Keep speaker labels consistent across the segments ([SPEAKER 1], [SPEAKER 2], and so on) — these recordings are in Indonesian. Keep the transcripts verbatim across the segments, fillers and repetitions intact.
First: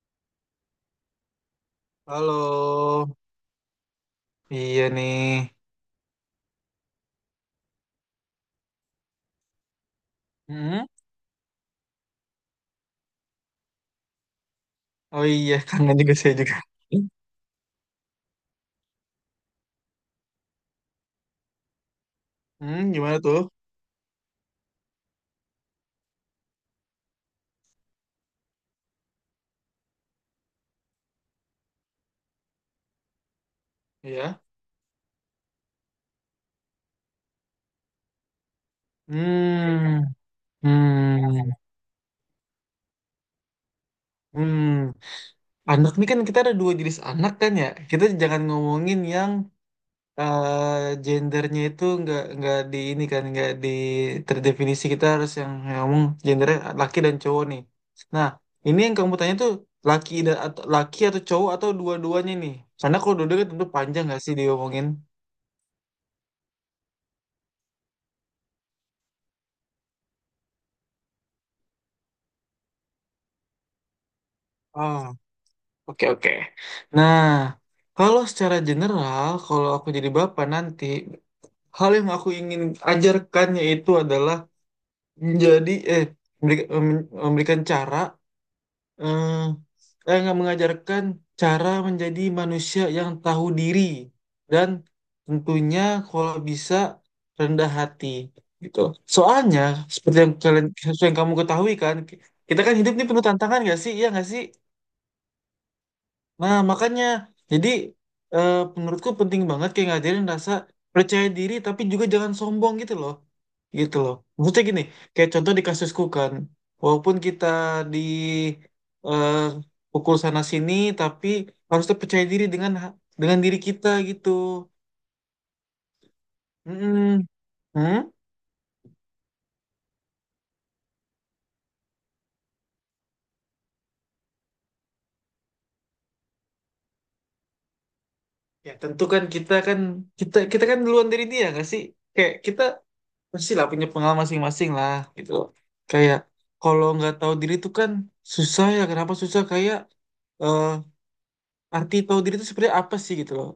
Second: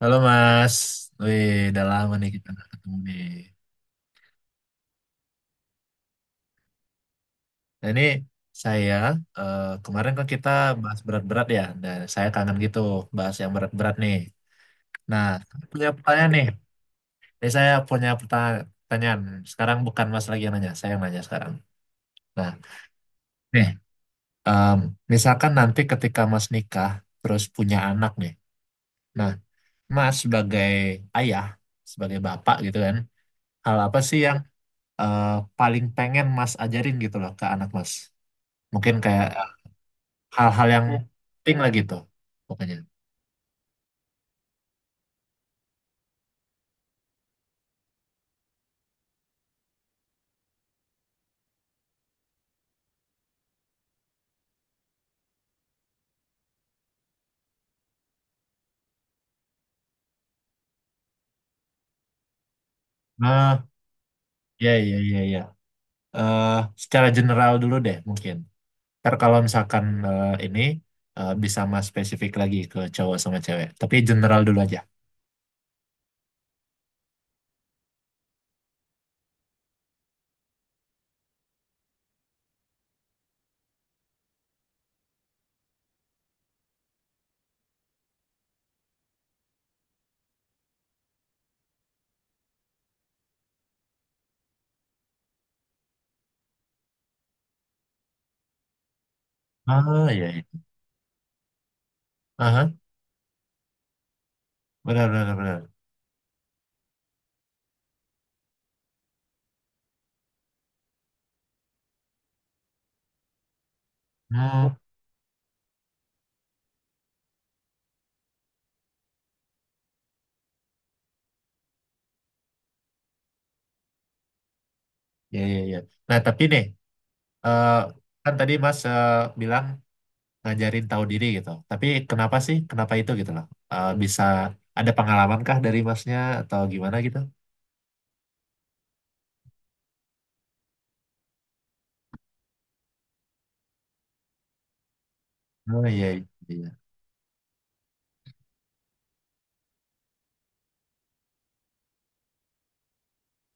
[SPEAKER 1] Halo Mas, wih udah lama nih kita nggak ketemu
[SPEAKER 2] Halo,
[SPEAKER 1] nih.
[SPEAKER 2] iya nih.
[SPEAKER 1] Nah ini saya eh, kemarin kan kita
[SPEAKER 2] Hmm.
[SPEAKER 1] bahas berat-berat ya, dan saya kangen gitu bahas yang berat-berat nih. Nah
[SPEAKER 2] Oh iya,
[SPEAKER 1] saya punya
[SPEAKER 2] kangen juga
[SPEAKER 1] pertanyaan
[SPEAKER 2] saya
[SPEAKER 1] nih,
[SPEAKER 2] juga.
[SPEAKER 1] ini saya punya perta- pertanyaan. Sekarang bukan Mas lagi yang nanya, saya yang nanya sekarang. Nah
[SPEAKER 2] Hmm, gimana tuh?
[SPEAKER 1] nih, em, misalkan nanti ketika Mas nikah terus punya anak nih, nah Mas sebagai ayah, sebagai bapak gitu kan, hal apa sih yang
[SPEAKER 2] Iya.
[SPEAKER 1] eh, paling pengen Mas ajarin gitu loh ke anak Mas? Mungkin kayak
[SPEAKER 2] Hmm,
[SPEAKER 1] hal-hal yang ya,
[SPEAKER 2] hmm,
[SPEAKER 1] penting lah gitu, pokoknya.
[SPEAKER 2] hmm. Anak nih kan kita ada dua jenis anak kan ya. Kita jangan ngomongin yang eh, gendernya itu nggak nggak di ini kan nggak di terdefinisi. Kita harus yang yang ngomong gendernya laki dan cowok nih. Nah, ini yang kamu tanya tuh laki dan atau laki atau cowok atau dua-duanya nih. Karena kalau dua-duanya kan
[SPEAKER 1] Nah,
[SPEAKER 2] tentu panjang nggak sih
[SPEAKER 1] ya,
[SPEAKER 2] diomongin.
[SPEAKER 1] ya, ya, ya. Eh, secara general dulu deh, mungkin. Ntar kalau misalkan eh, ini eh, bisa mas spesifik lagi ke cowok sama cewek. Tapi general dulu aja.
[SPEAKER 2] Oh, oke, oke. Nah, kalau secara general, kalau aku jadi bapak nanti, hal yang aku ingin ajarkan yaitu adalah menjadi eh memberi- mem- memberikan cara eh eh, nggak mengajarkan cara menjadi manusia yang tahu diri dan tentunya kalau bisa rendah hati gitu. Soalnya
[SPEAKER 1] Ah,
[SPEAKER 2] seperti
[SPEAKER 1] ya,
[SPEAKER 2] yang
[SPEAKER 1] ya.
[SPEAKER 2] kalian seperti yang kamu ketahui kan, kita
[SPEAKER 1] Aha,
[SPEAKER 2] kan hidup ini penuh tantangan nggak sih? Iya nggak sih?
[SPEAKER 1] benar, benar, benar.
[SPEAKER 2] Nah, makanya jadi, eh, menurutku penting banget kayak ngajarin rasa percaya diri tapi juga jangan sombong gitu loh. Gitu loh. Maksudnya
[SPEAKER 1] Hmm,
[SPEAKER 2] gini, kayak contoh di kasusku kan, walaupun kita di eh, pukul sana sini tapi harus tetap percaya diri dengan ha- dengan diri kita gitu.
[SPEAKER 1] ya, ya, ya. Nah, tapi nih,
[SPEAKER 2] Mm-mm.
[SPEAKER 1] eh,
[SPEAKER 2] Hmm?
[SPEAKER 1] kan tadi mas eh, bilang ngajarin tahu diri gitu. Tapi kenapa sih? Kenapa itu gitu loh? Eh, bisa ada pengalaman kah dari masnya atau gimana gitu?
[SPEAKER 2] Ya tentu kan kita kan kita kita kan duluan dari dia nggak sih? Kayak kita pasti lah punya pengalaman masing-masing lah gitu loh.
[SPEAKER 1] Oh iya,
[SPEAKER 2] Kayak
[SPEAKER 1] iya, iya.
[SPEAKER 2] kalau nggak tahu diri tuh kan susah ya. Kenapa susah? Kayak, eh, arti tahu diri itu sebenarnya apa sih gitu loh.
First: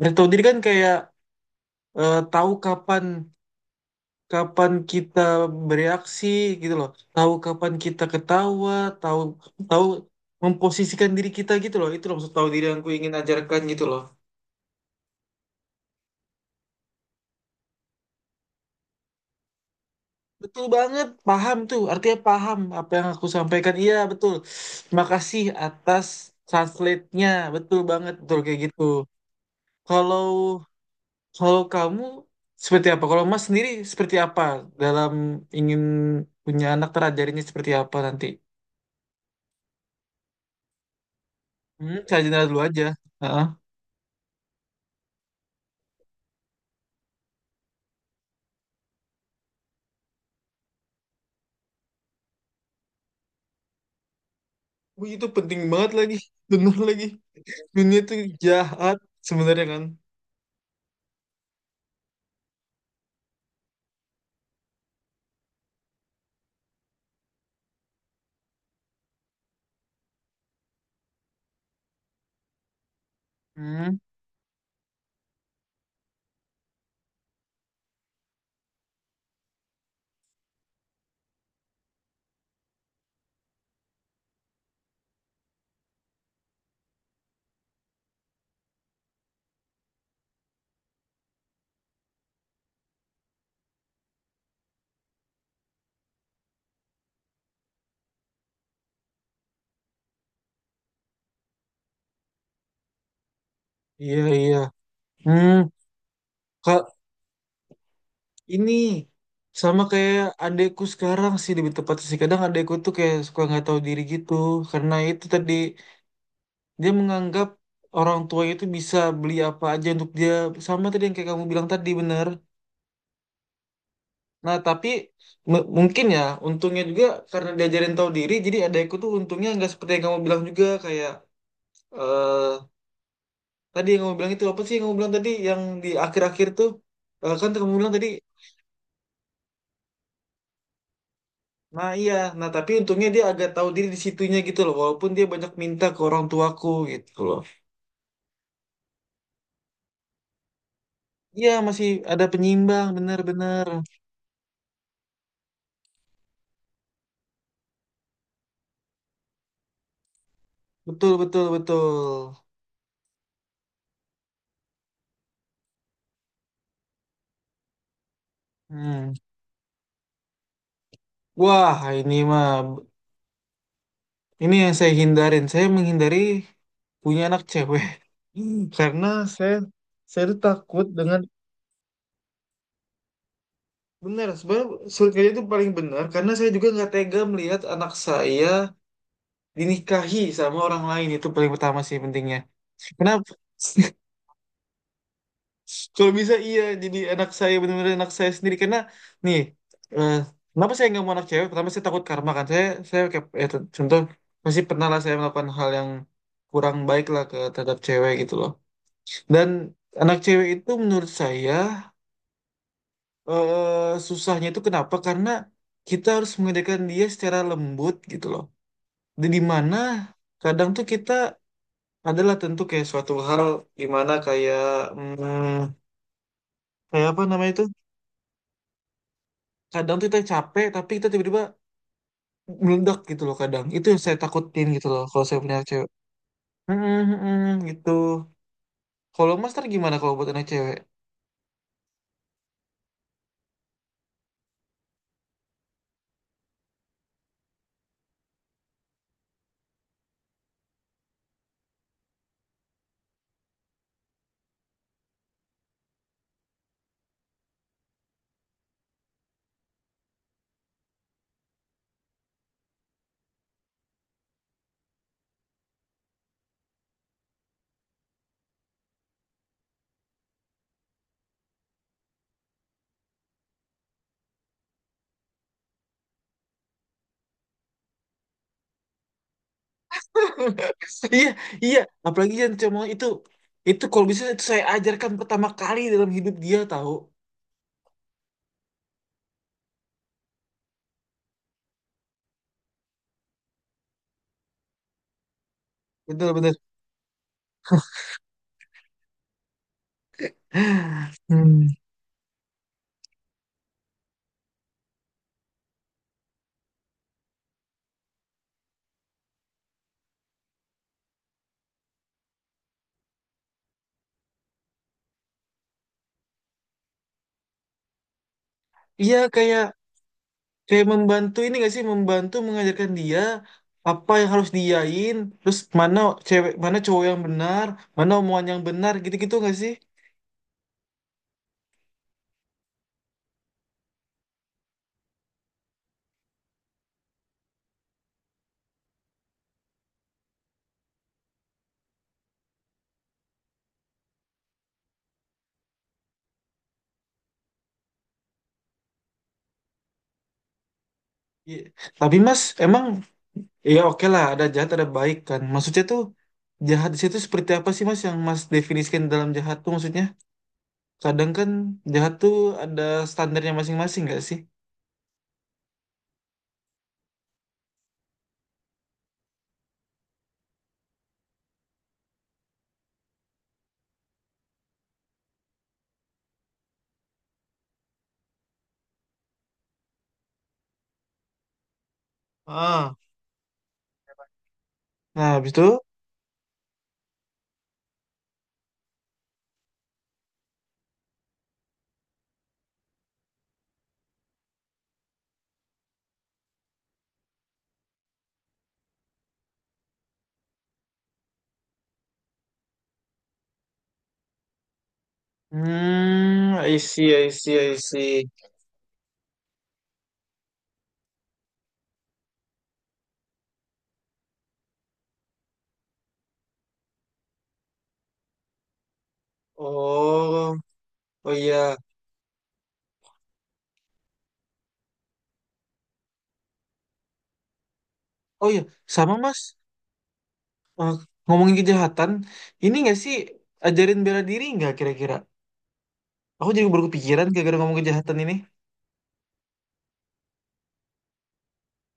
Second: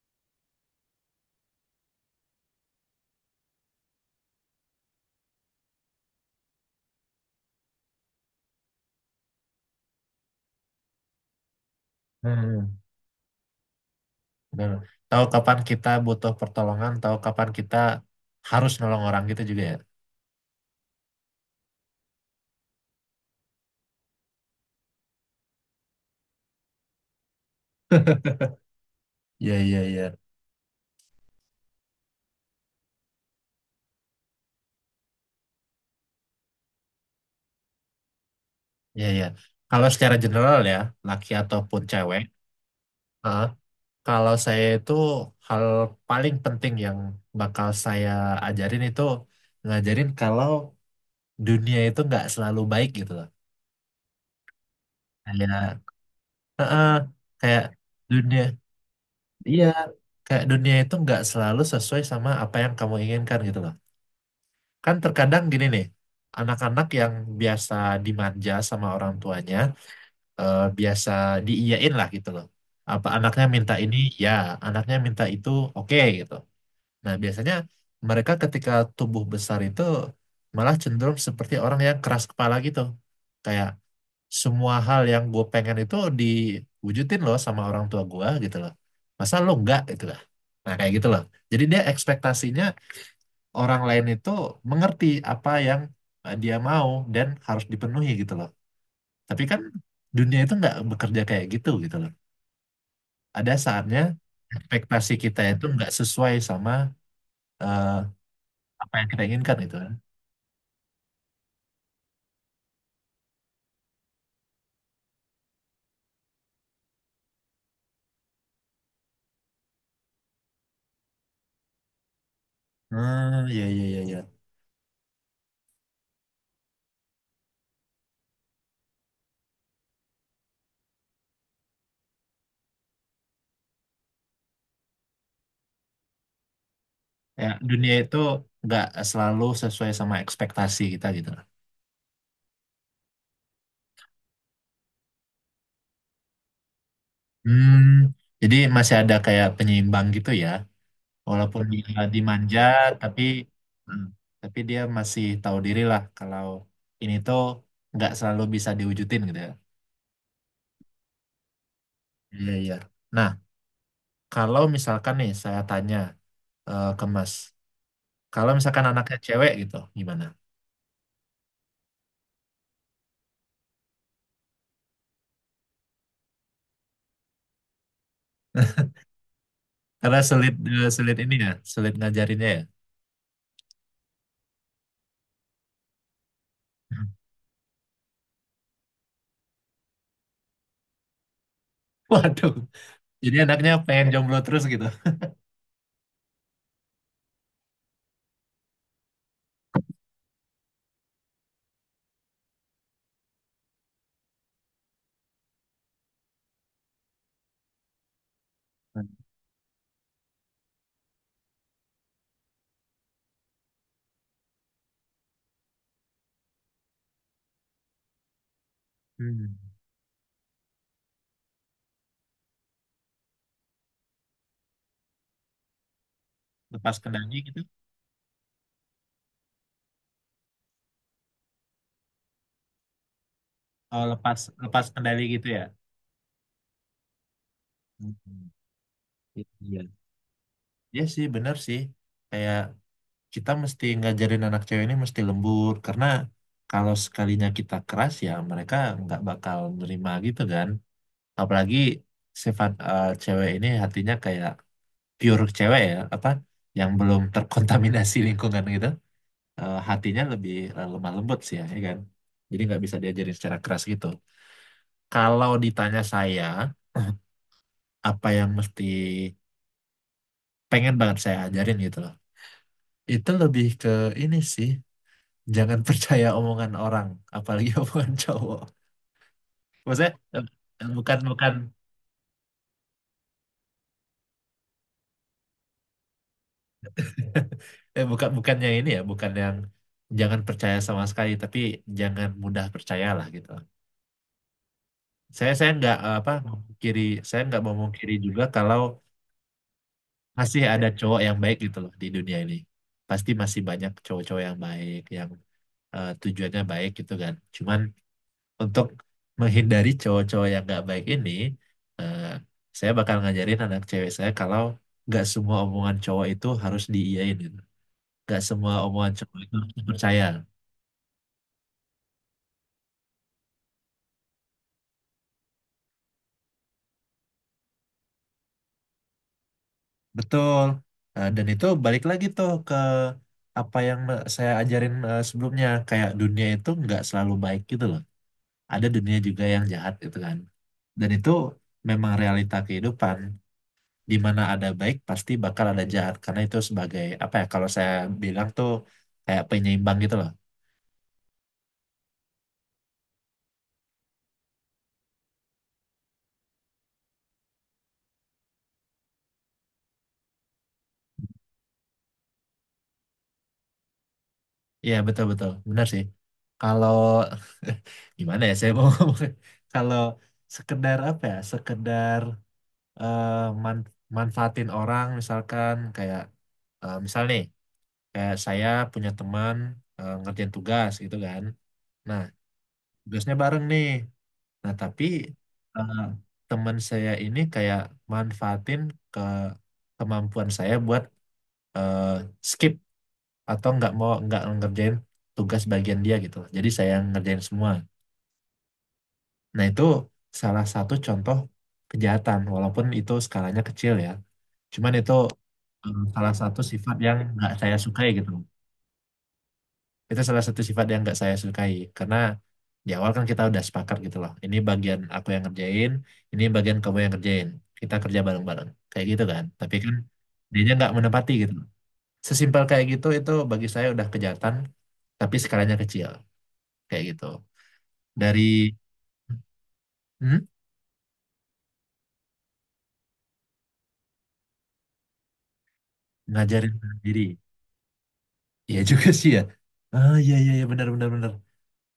[SPEAKER 2] Arti tahu diri kan kayak, eh, tahu kapan kapan kita bereaksi gitu loh. Tahu kapan kita ketawa, tahu tahu memposisikan diri kita gitu loh. Itu loh maksud tahu diri
[SPEAKER 1] Hmm,
[SPEAKER 2] yang ku ingin ajarkan gitu loh.
[SPEAKER 1] benar. Tahu kapan kita butuh pertolongan, tahu kapan kita harus nolong orang gitu juga ya.
[SPEAKER 2] Betul banget, paham tuh. Artinya paham apa yang aku sampaikan. Iya, betul. Terima kasih atas translate-nya. Betul banget, betul kayak gitu.
[SPEAKER 1] Iya, iya, iya.
[SPEAKER 2] Kalau kalau kamu seperti apa? Kalau Mas sendiri seperti apa dalam ingin punya anak terajarinya seperti apa nanti?
[SPEAKER 1] Iya, iya. Kalau secara general ya, laki ataupun
[SPEAKER 2] Hmm, saya
[SPEAKER 1] cewek,
[SPEAKER 2] general dulu aja.
[SPEAKER 1] eh,
[SPEAKER 2] Heeh.
[SPEAKER 1] kalau saya itu hal paling penting yang bakal saya ajarin itu ngajarin kalau dunia itu nggak selalu baik gitu loh.
[SPEAKER 2] Wih, itu penting
[SPEAKER 1] Kayak,
[SPEAKER 2] banget lagi.
[SPEAKER 1] eh,
[SPEAKER 2] Benar
[SPEAKER 1] eh,
[SPEAKER 2] lagi.
[SPEAKER 1] kayak
[SPEAKER 2] Dunia itu
[SPEAKER 1] dunia,
[SPEAKER 2] jahat
[SPEAKER 1] iya,
[SPEAKER 2] sebenarnya kan.
[SPEAKER 1] kayak dunia itu nggak selalu sesuai sama apa yang kamu inginkan gitu loh. Kan terkadang gini nih, anak-anak yang biasa dimanja sama orang tuanya, eh, biasa diiyain lah gitu loh. Apa anaknya minta ini,
[SPEAKER 2] Hmm,
[SPEAKER 1] ya. Anaknya minta itu, oke gitu. Nah, biasanya mereka ketika tumbuh besar itu malah cenderung seperti orang yang keras kepala gitu. Kayak semua hal yang gue pengen itu diwujudin loh sama orang tua gue gitu loh. Masa lo enggak gitu lah. Nah, kayak gitu loh. Jadi dia ekspektasinya orang lain itu mengerti apa yang eh, dia mau dan harus dipenuhi gitu loh. Tapi kan dunia itu nggak bekerja kayak gitu gitu loh. Ada saatnya
[SPEAKER 2] iya, iya.
[SPEAKER 1] ekspektasi kita
[SPEAKER 2] Hmm.
[SPEAKER 1] itu nggak sesuai sama
[SPEAKER 2] Ka-
[SPEAKER 1] eh,
[SPEAKER 2] Ini
[SPEAKER 1] apa yang kita inginkan gitu
[SPEAKER 2] sama
[SPEAKER 1] kan.
[SPEAKER 2] kayak adekku sekarang sih lebih tepatnya sih. Kadang adekku tuh kayak suka nggak tahu diri gitu. Karena itu tadi dia menganggap orang tuanya itu bisa beli apa aja untuk dia. Sama tadi yang kayak kamu bilang tadi bener.
[SPEAKER 1] Hmm, ya, ya, ya, ya.
[SPEAKER 2] Nah tapi m- mungkin ya untungnya juga karena diajarin tahu diri. Jadi adekku tuh untungnya nggak seperti yang kamu bilang juga kayak eh tadi yang kamu bilang itu apa sih yang kamu bilang tadi yang di akhir-akhir tuh. Eh,
[SPEAKER 1] Ya,
[SPEAKER 2] kan kamu
[SPEAKER 1] dunia
[SPEAKER 2] bilang tadi.
[SPEAKER 1] itu nggak selalu sesuai sama ekspektasi kita gitu loh.
[SPEAKER 2] Nah iya, nah tapi untungnya dia agak tahu diri di situnya gitu loh, walaupun dia banyak minta ke orang tuaku gitu loh.
[SPEAKER 1] Hmm, jadi masih ada kayak penyeimbang gitu ya,
[SPEAKER 2] Iya,
[SPEAKER 1] walaupun
[SPEAKER 2] masih
[SPEAKER 1] dia
[SPEAKER 2] ada
[SPEAKER 1] dimanja,
[SPEAKER 2] penyimbang,
[SPEAKER 1] tapi
[SPEAKER 2] benar-benar,
[SPEAKER 1] hmm, tapi dia masih tahu diri lah kalau ini tuh nggak selalu bisa diwujudin gitu ya.
[SPEAKER 2] betul, betul, betul.
[SPEAKER 1] Iya, iya. Nah kalau misalkan nih saya tanya eh, ke Mas, kalau misalkan
[SPEAKER 2] Hmm.
[SPEAKER 1] anaknya cewek gitu gimana?
[SPEAKER 2] Wah ini mah, ini yang saya hindarin, saya menghindari punya anak cewek. Hmm, karena saya
[SPEAKER 1] Karena
[SPEAKER 2] saya tuh
[SPEAKER 1] sulit
[SPEAKER 2] takut
[SPEAKER 1] eh, sulit
[SPEAKER 2] dengan
[SPEAKER 1] ini ya, sulit ngajarinnya ya.
[SPEAKER 2] benar sebenarnya surat kerja itu paling benar karena saya juga nggak
[SPEAKER 1] Hmm.
[SPEAKER 2] tega melihat anak saya dinikahi sama orang lain itu paling pertama sih pentingnya.
[SPEAKER 1] Waduh,
[SPEAKER 2] Kenapa?
[SPEAKER 1] jadi anaknya pengen jomblo terus gitu.
[SPEAKER 2] Kalau bisa iya, jadi anak saya benar-benar anak saya sendiri karena nih, eh, kenapa saya nggak mau anak cewek? Pertama saya takut karma kan. Saya saya kayak ya, t- contoh masih pernah lah saya melakukan hal yang kurang baik lah ke terhadap cewek gitu loh. Dan anak cewek itu menurut saya, eh, susahnya itu kenapa? Karena kita harus mengedekan dia secara lembut gitu loh. Dan di
[SPEAKER 1] Hmm.
[SPEAKER 2] mana kadang tuh kita adalah tentu kayak suatu hal gimana kayak, hmm,
[SPEAKER 1] Lepas
[SPEAKER 2] kayak apa
[SPEAKER 1] kendali
[SPEAKER 2] namanya
[SPEAKER 1] gitu.
[SPEAKER 2] itu? Kadang tuh kita capek tapi kita tiba-tiba meledak gitu loh, kadang itu yang
[SPEAKER 1] Oh,
[SPEAKER 2] saya
[SPEAKER 1] lepas
[SPEAKER 2] takutin
[SPEAKER 1] lepas
[SPEAKER 2] gitu loh
[SPEAKER 1] kendali
[SPEAKER 2] kalau saya
[SPEAKER 1] gitu
[SPEAKER 2] punya
[SPEAKER 1] ya.
[SPEAKER 2] anak cewek. Mm-mm, mm-mm. Gitu.
[SPEAKER 1] Hmm.
[SPEAKER 2] Kalau mas ntar
[SPEAKER 1] Iya.
[SPEAKER 2] gimana kalau buat anak cewek?
[SPEAKER 1] Iya sih bener sih. Kayak kita mesti ngajarin anak cewek ini mesti lembur karena kalau sekalinya kita keras ya mereka nggak bakal nerima gitu kan, apalagi sifat eh, cewek ini hatinya kayak pure cewek, ya, apa yang belum terkontaminasi lingkungan gitu. Eh, hatinya lebih eh, lemah lembut sih ya, ya kan, jadi nggak bisa diajarin secara keras gitu. Kalau ditanya saya, apa yang mesti pengen banget saya ajarin gitu loh, itu lebih ke ini sih, jangan percaya omongan orang, apalagi omongan cowok. Maksudnya eh, eh, bukan
[SPEAKER 2] Iya,
[SPEAKER 1] bukan
[SPEAKER 2] iya. Apalagi yang cuma itu. Itu kalau bisa itu saya ajarkan pertama kali dalam hidup dia tahu.
[SPEAKER 1] eh, bukan bukannya ini ya, bukan yang jangan percaya sama sekali, tapi jangan mudah percayalah gitu. Saya saya nggak eh, apa
[SPEAKER 2] Betul-betul.
[SPEAKER 1] kiri, saya nggak mau kiri juga kalau masih ada cowok yang baik
[SPEAKER 2] Hmm.
[SPEAKER 1] gitu loh di dunia ini. Pasti masih banyak cowok-cowok yang baik, yang eh, tujuannya baik gitu kan. Cuman untuk menghindari cowok-cowok yang nggak baik ini, eh, saya bakal ngajarin anak cewek saya kalau nggak semua omongan cowok itu harus diiyain gitu. Nggak semua omongan
[SPEAKER 2] Iya,
[SPEAKER 1] cowok itu harus
[SPEAKER 2] kayak
[SPEAKER 1] dipercaya.
[SPEAKER 2] kayak membantu ini gak sih membantu mengajarkan dia apa yang harus diain terus mana cewek mana cowok yang benar mana omongan yang benar gitu-gitu gak sih?
[SPEAKER 1] Betul. Eh, dan itu balik lagi tuh ke apa yang me- saya ajarin eh, sebelumnya. Kayak dunia itu nggak selalu baik gitu loh. Ada dunia juga yang jahat gitu kan. Dan itu memang realita kehidupan, di mana ada baik pasti bakal ada jahat karena itu sebagai apa ya, kalau saya bilang tuh kayak penyeimbang gitu loh.
[SPEAKER 2] Iya. Tapi Mas, emang ya oke lah ada jahat ada baik kan. Maksudnya tuh jahat di situ seperti apa sih Mas yang Mas definisikan dalam jahat tuh maksudnya? Kadang kan jahat tuh ada standarnya masing-masing nggak sih?
[SPEAKER 1] Iya betul betul benar sih. Kalau gimana ya saya mau ngomong, kalau sekedar apa ya, sekedar eh, man- manfaatin orang misalkan kayak eh, misal nih kayak saya punya teman eh, ngerjain tugas gitu kan. Nah
[SPEAKER 2] Ah.
[SPEAKER 1] tugasnya bareng nih. Nah tapi
[SPEAKER 2] Nah, habis itu.
[SPEAKER 1] teman saya ini kayak manfaatin ke kemampuan saya buat eh, skip atau nggak mau nggak ngerjain tugas bagian dia gitu. Jadi saya yang ngerjain semua. Nah itu salah satu contoh kejahatan, walaupun itu skalanya kecil ya. Cuman itu eh, salah
[SPEAKER 2] Hmm,
[SPEAKER 1] satu
[SPEAKER 2] I
[SPEAKER 1] sifat
[SPEAKER 2] see,
[SPEAKER 1] yang
[SPEAKER 2] I
[SPEAKER 1] nggak
[SPEAKER 2] see, I
[SPEAKER 1] saya sukai
[SPEAKER 2] see.
[SPEAKER 1] gitu. Itu salah satu sifat yang nggak saya sukai karena di awal kan kita udah sepakat gitu loh. Ini bagian aku yang ngerjain, ini bagian kamu yang ngerjain. Kita kerja bareng-bareng. Kayak gitu kan. Tapi kan
[SPEAKER 2] Oh,
[SPEAKER 1] dianya nggak menepati
[SPEAKER 2] oh
[SPEAKER 1] gitu loh.
[SPEAKER 2] iya.
[SPEAKER 1] Sesimpel kayak gitu itu bagi saya udah kejahatan tapi skalanya kecil kayak gitu. Dari
[SPEAKER 2] Oh iya, sama Mas.
[SPEAKER 1] hmm?
[SPEAKER 2] Eh, ngomongin kejahatan, ini nggak sih ajarin bela diri nggak kira-kira? Aku jadi
[SPEAKER 1] Ngajarin
[SPEAKER 2] baru
[SPEAKER 1] diri,
[SPEAKER 2] kepikiran gara-gara ngomong kejahatan ini.
[SPEAKER 1] ya juga sih ya. Ah, iya iya iya, benar benar benar.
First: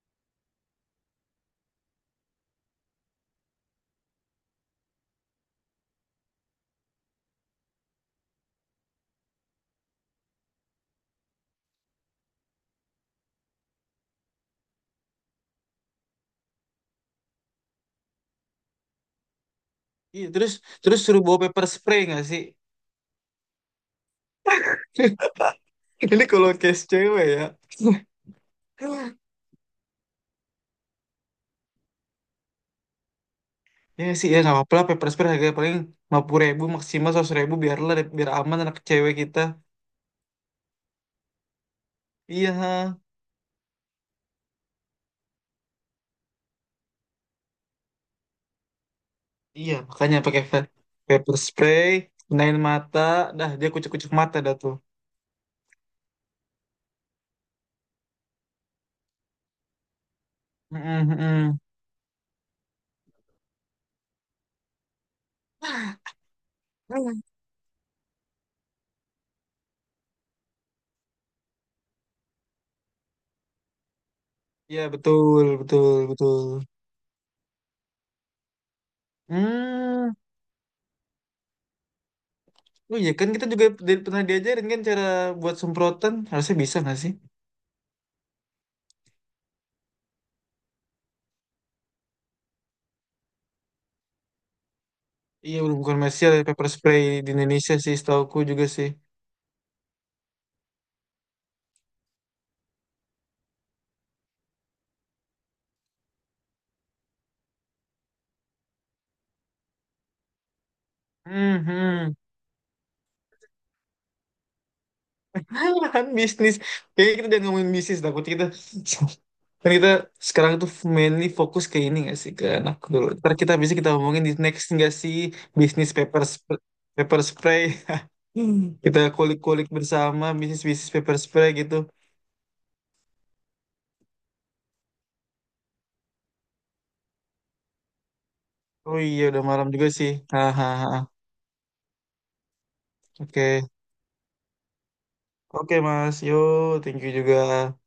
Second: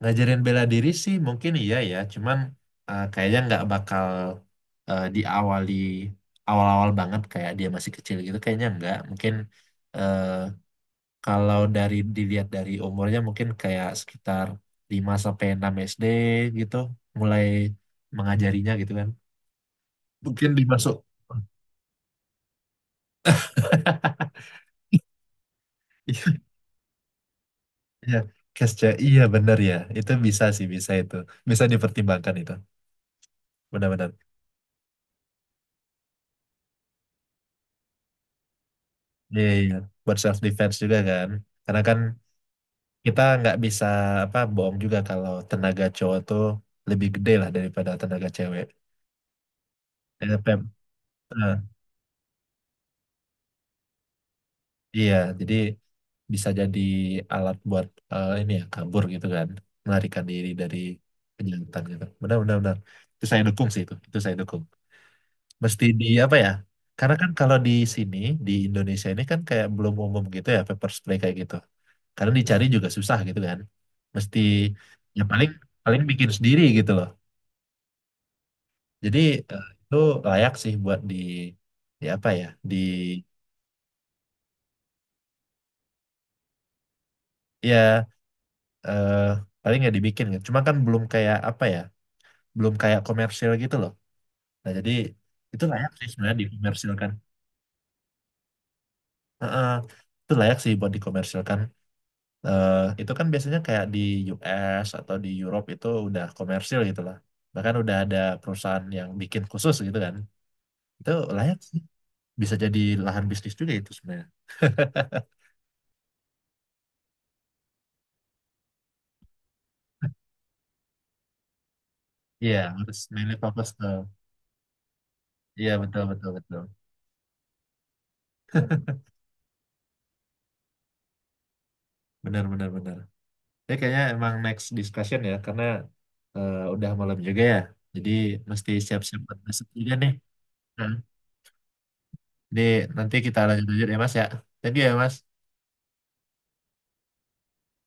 [SPEAKER 1] Ngajarin bela diri sih mungkin iya ya, cuman eh, kayaknya nggak bakal eh, diawali awal-awal banget kayak dia masih kecil gitu, kayaknya nggak. Mungkin eh, kalau dari dilihat dari umurnya mungkin kayak sekitar lima sampai enam S D gitu, mulai mengajarinya gitu kan.
[SPEAKER 2] Iya,
[SPEAKER 1] Mungkin
[SPEAKER 2] terus
[SPEAKER 1] dimasuk.
[SPEAKER 2] terus suruh bawa paper spray nggak sih? Ini
[SPEAKER 1] Iya,
[SPEAKER 2] kalau case cewek ya.
[SPEAKER 1] iya. Cash check, iya bener ya. Itu bisa sih, bisa itu. Bisa dipertimbangkan itu.
[SPEAKER 2] Ya
[SPEAKER 1] Benar-benar.
[SPEAKER 2] sih ya nggak apa-apa lah pepper spray harganya paling lima puluh ribu ribu maksimal seratus ribu ribu, biarlah biar aman anak cewek kita.
[SPEAKER 1] Iya, iya. Buat self defense juga kan. Karena kan
[SPEAKER 2] Iya, ha.
[SPEAKER 1] kita nggak bisa apa bohong juga kalau tenaga cowok tuh lebih gede lah daripada tenaga cewek.
[SPEAKER 2] Iya makanya
[SPEAKER 1] Eh,
[SPEAKER 2] pakai
[SPEAKER 1] pem,
[SPEAKER 2] pe- pepper
[SPEAKER 1] eh,
[SPEAKER 2] spray, kenain mata, dah dia kucek-kucek mata dah tuh.
[SPEAKER 1] iya, jadi bisa jadi alat buat eh, ini ya kabur gitu kan, melarikan diri dari
[SPEAKER 2] Mm-mm, mm-mm.
[SPEAKER 1] kejahatan gitu. Benar-benar benar, benar. Itu saya dukung sih itu, itu saya dukung. Mesti di apa ya? Karena kan kalau di sini di Indonesia ini kan kayak belum umum gitu ya pepper spray kayak gitu. Karena dicari juga susah gitu kan. Mesti
[SPEAKER 2] Iya,
[SPEAKER 1] ya
[SPEAKER 2] betul,
[SPEAKER 1] paling
[SPEAKER 2] betul,
[SPEAKER 1] paling bikin
[SPEAKER 2] betul.
[SPEAKER 1] sendiri gitu loh. Jadi eh, itu
[SPEAKER 2] Hmm,
[SPEAKER 1] layak sih buat di di apa ya? Di
[SPEAKER 2] oh iya, kan kita juga di- pernah diajarin kan cara buat semprotan, harusnya bisa nggak sih?
[SPEAKER 1] ya eh paling nggak dibikin gitu. Cuma kan belum kayak apa ya? Belum kayak komersil gitu loh. Nah, jadi
[SPEAKER 2] Iya,
[SPEAKER 1] itu layak
[SPEAKER 2] bukan
[SPEAKER 1] sih
[SPEAKER 2] Messi ada
[SPEAKER 1] sebenarnya
[SPEAKER 2] pepper spray
[SPEAKER 1] dikomersilkan.
[SPEAKER 2] di Indonesia sih, setauku juga sih.
[SPEAKER 1] Heeh, itu layak sih buat dikomersilkan. Eh itu kan biasanya kayak di U S atau di Europe itu udah komersil gitu lah. Bahkan udah ada perusahaan yang bikin khusus gitu kan. Itu layak sih.
[SPEAKER 2] Hmm,
[SPEAKER 1] Bisa jadi lahan bisnis juga itu sebenarnya.
[SPEAKER 2] kan bisnis. Kayaknya kita jangan ngomongin bisnis, takut kita. Kan kita sekarang tuh mainly fokus ke ini gak sih, ke
[SPEAKER 1] Iya,
[SPEAKER 2] anak
[SPEAKER 1] harus
[SPEAKER 2] dulu. Ntar
[SPEAKER 1] mainly
[SPEAKER 2] kita
[SPEAKER 1] fokus
[SPEAKER 2] bisa
[SPEAKER 1] ke
[SPEAKER 2] kita ngomongin di next nggak sih,
[SPEAKER 1] iya
[SPEAKER 2] bisnis
[SPEAKER 1] betul
[SPEAKER 2] paper
[SPEAKER 1] betul
[SPEAKER 2] sp-
[SPEAKER 1] betul.
[SPEAKER 2] paper spray. Hmm. Kita kulik-kulik bersama bisnis-bisnis paper spray gitu.
[SPEAKER 1] Benar benar benar. Ya kayaknya emang next discussion ya karena eh, udah malam juga ya. Jadi mesti
[SPEAKER 2] Oh
[SPEAKER 1] siap-siap
[SPEAKER 2] iya,
[SPEAKER 1] buat
[SPEAKER 2] udah
[SPEAKER 1] besok
[SPEAKER 2] malam juga
[SPEAKER 1] juga
[SPEAKER 2] sih.
[SPEAKER 1] nih.
[SPEAKER 2] Hahaha.
[SPEAKER 1] Nah, jadi nanti kita
[SPEAKER 2] Oke.
[SPEAKER 1] lanjut-lanjut ya Mas ya. Thank you ya Mas.
[SPEAKER 2] Oke, Mas. Yo, thank you juga.